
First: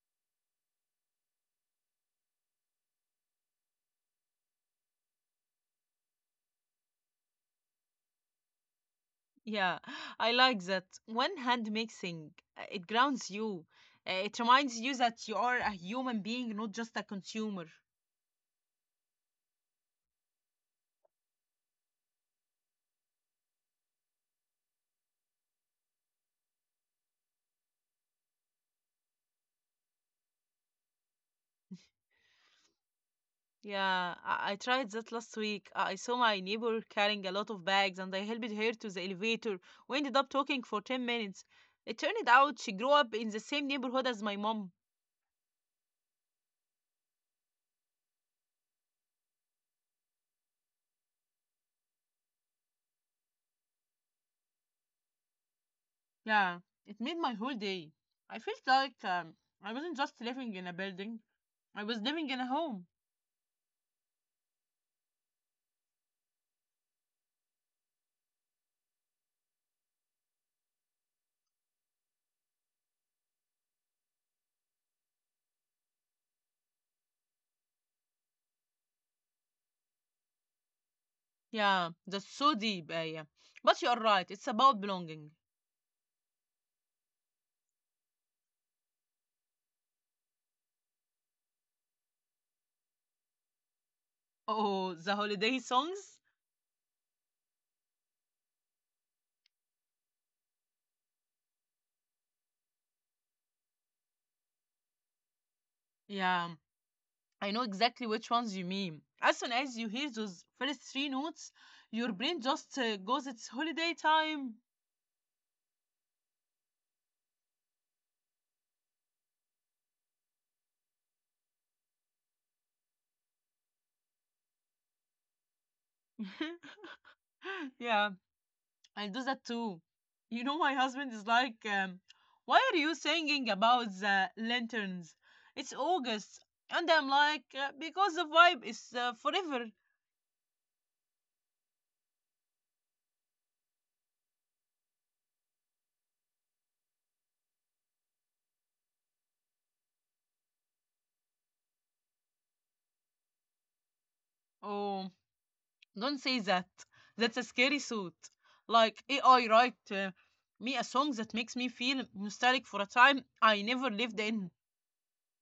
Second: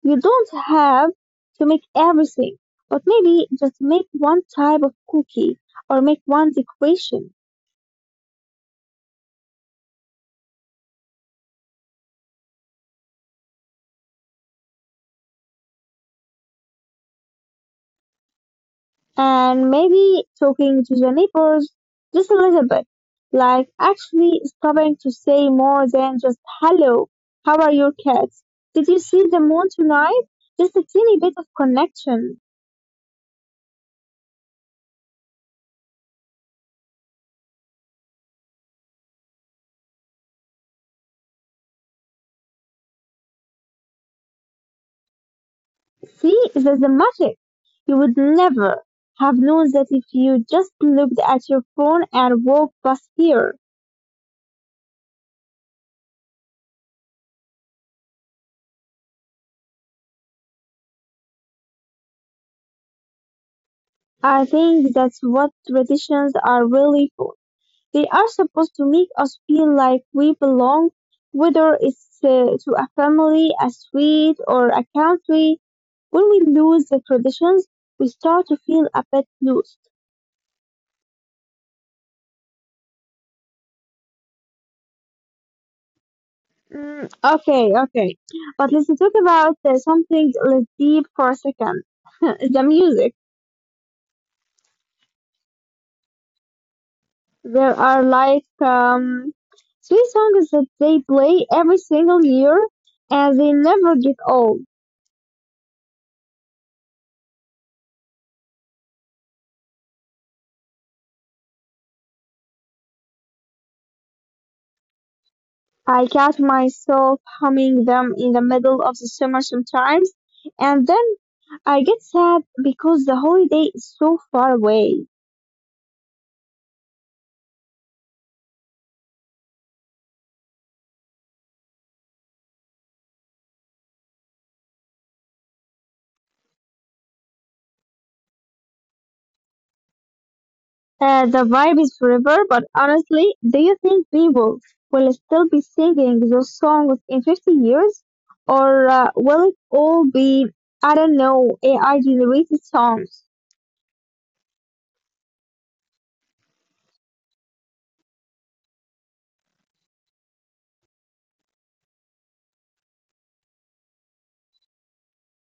[SPEAKER 2] You don't have to make everything, but maybe just make one type of cookie or make one decoration.
[SPEAKER 1] Yeah, I like that. One hand mixing, it grounds you. It reminds you that you are a human being, not just a consumer.
[SPEAKER 2] And maybe talking to the neighbors just a little bit. Like actually stopping to say more than just hello, how are your cats? Did you see the moon tonight? Just a teeny bit of connection.
[SPEAKER 1] Yeah, I tried that last week. I saw my neighbor carrying a lot of bags and I helped her to the elevator. We ended up talking for 10 minutes. It turned out she grew up in the same neighborhood as my mom.
[SPEAKER 2] See, it's a magic. You would never have known that if you just looked at your phone and walked past here.
[SPEAKER 1] Yeah, it made my whole day. I felt like I wasn't just living in a building, I was living in a home.
[SPEAKER 2] I think that's what traditions are really for. They are supposed to make us feel like we belong, whether it's to a family, a street, or a country. When we lose the traditions, we start to feel a bit lost.
[SPEAKER 1] Yeah, that's so deep, Aya. But you are right, it's about belonging.
[SPEAKER 2] Mm, okay, okay. But let's talk about something less deep for a second. The music.
[SPEAKER 1] Oh, the holiday songs?
[SPEAKER 2] There are like three songs that they play every single year, and they never get old.
[SPEAKER 1] Yeah, I know exactly which ones you mean. As soon as you hear those first three notes, your brain just goes, it's holiday time.
[SPEAKER 2] I catch myself humming them in the middle of the summer sometimes, and then I get sad because the holiday is so far away.
[SPEAKER 1] yeah, I do that too. You know, my husband is like, why are you singing about the lanterns? It's August. And I'm like, because the vibe is forever.
[SPEAKER 2] The vibe is forever, but honestly, do you think people will still be singing those songs in 50 years? Or will it all be, I don't know, AI generated songs?
[SPEAKER 1] Oh, don't say that. That's a scary thought. Like, AI write me a song that makes me feel nostalgic for a time I never lived in.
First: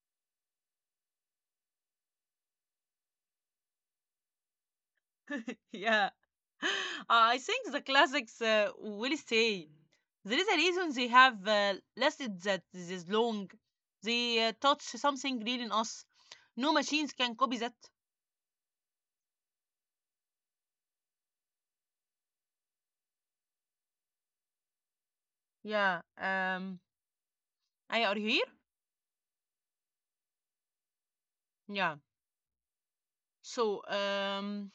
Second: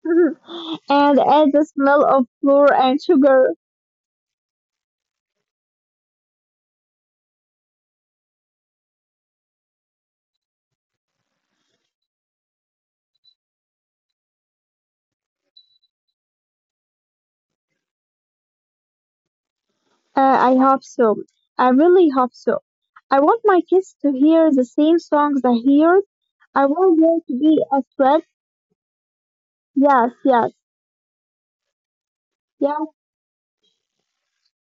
[SPEAKER 2] And add the smell of flour and sugar.
[SPEAKER 1] Yeah. I think the classics will stay. There is a reason they have lasted that this long. They touch something real in us. No machines can copy that.
[SPEAKER 2] Uh, I hope so. I really hope so. I want my kids to hear the same songs I
[SPEAKER 1] Yeah.
[SPEAKER 2] heard. I want there to be a
[SPEAKER 1] Aya, are
[SPEAKER 2] thread.
[SPEAKER 1] you here?
[SPEAKER 2] Yes, yes,
[SPEAKER 1] Yeah.
[SPEAKER 2] yeah,
[SPEAKER 1] So,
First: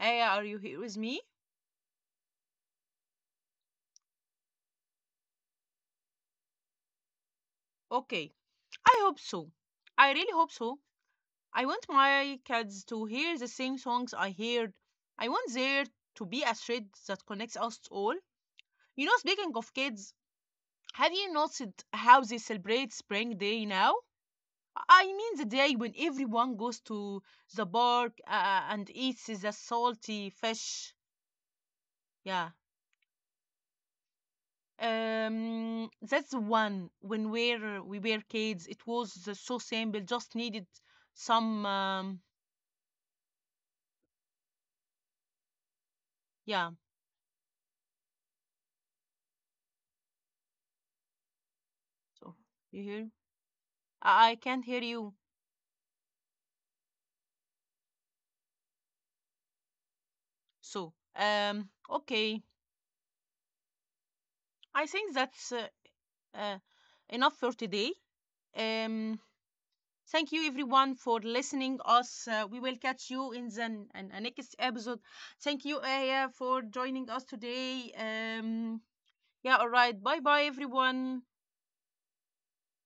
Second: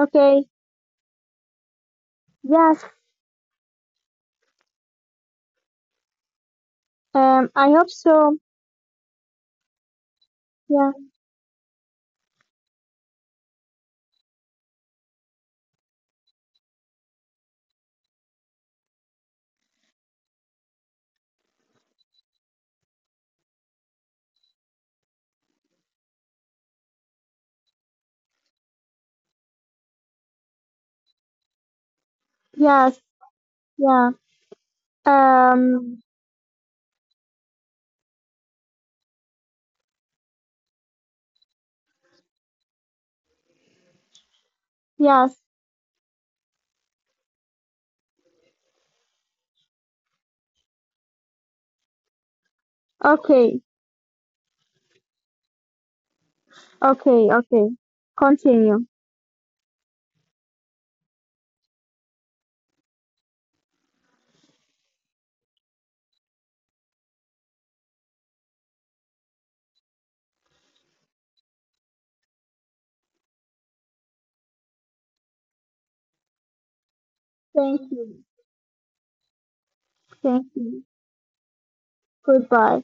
[SPEAKER 1] Aya, are you here with me?
[SPEAKER 2] yes. I hope
[SPEAKER 1] Okay.
[SPEAKER 2] so.
[SPEAKER 1] I hope so. I really hope so.
[SPEAKER 2] Yeah,
[SPEAKER 1] I want my kids to hear the same songs I heard. I want there to be a thread that connects us all. You know, speaking of kids, have you noticed how they celebrate Spring Day now? I mean the day when everyone goes to the park and eats the salty fish. Yeah.
[SPEAKER 2] yes, yeah. Um,
[SPEAKER 1] That's the one when we were kids. It was so simple, just needed some.
[SPEAKER 2] yes.
[SPEAKER 1] Yeah. So, you hear?
[SPEAKER 2] Okay,
[SPEAKER 1] I can't hear you.
[SPEAKER 2] okay, okay. Continue.
[SPEAKER 1] So, okay. I think that's uh, enough for today. Um, Thank you everyone for listening us. We will catch you in the next episode. Thank you Aya for joining us today.
[SPEAKER 2] Thank you.
[SPEAKER 1] Yeah, all right. Bye bye
[SPEAKER 2] Thank you.
[SPEAKER 1] everyone.
[SPEAKER 2] Goodbye.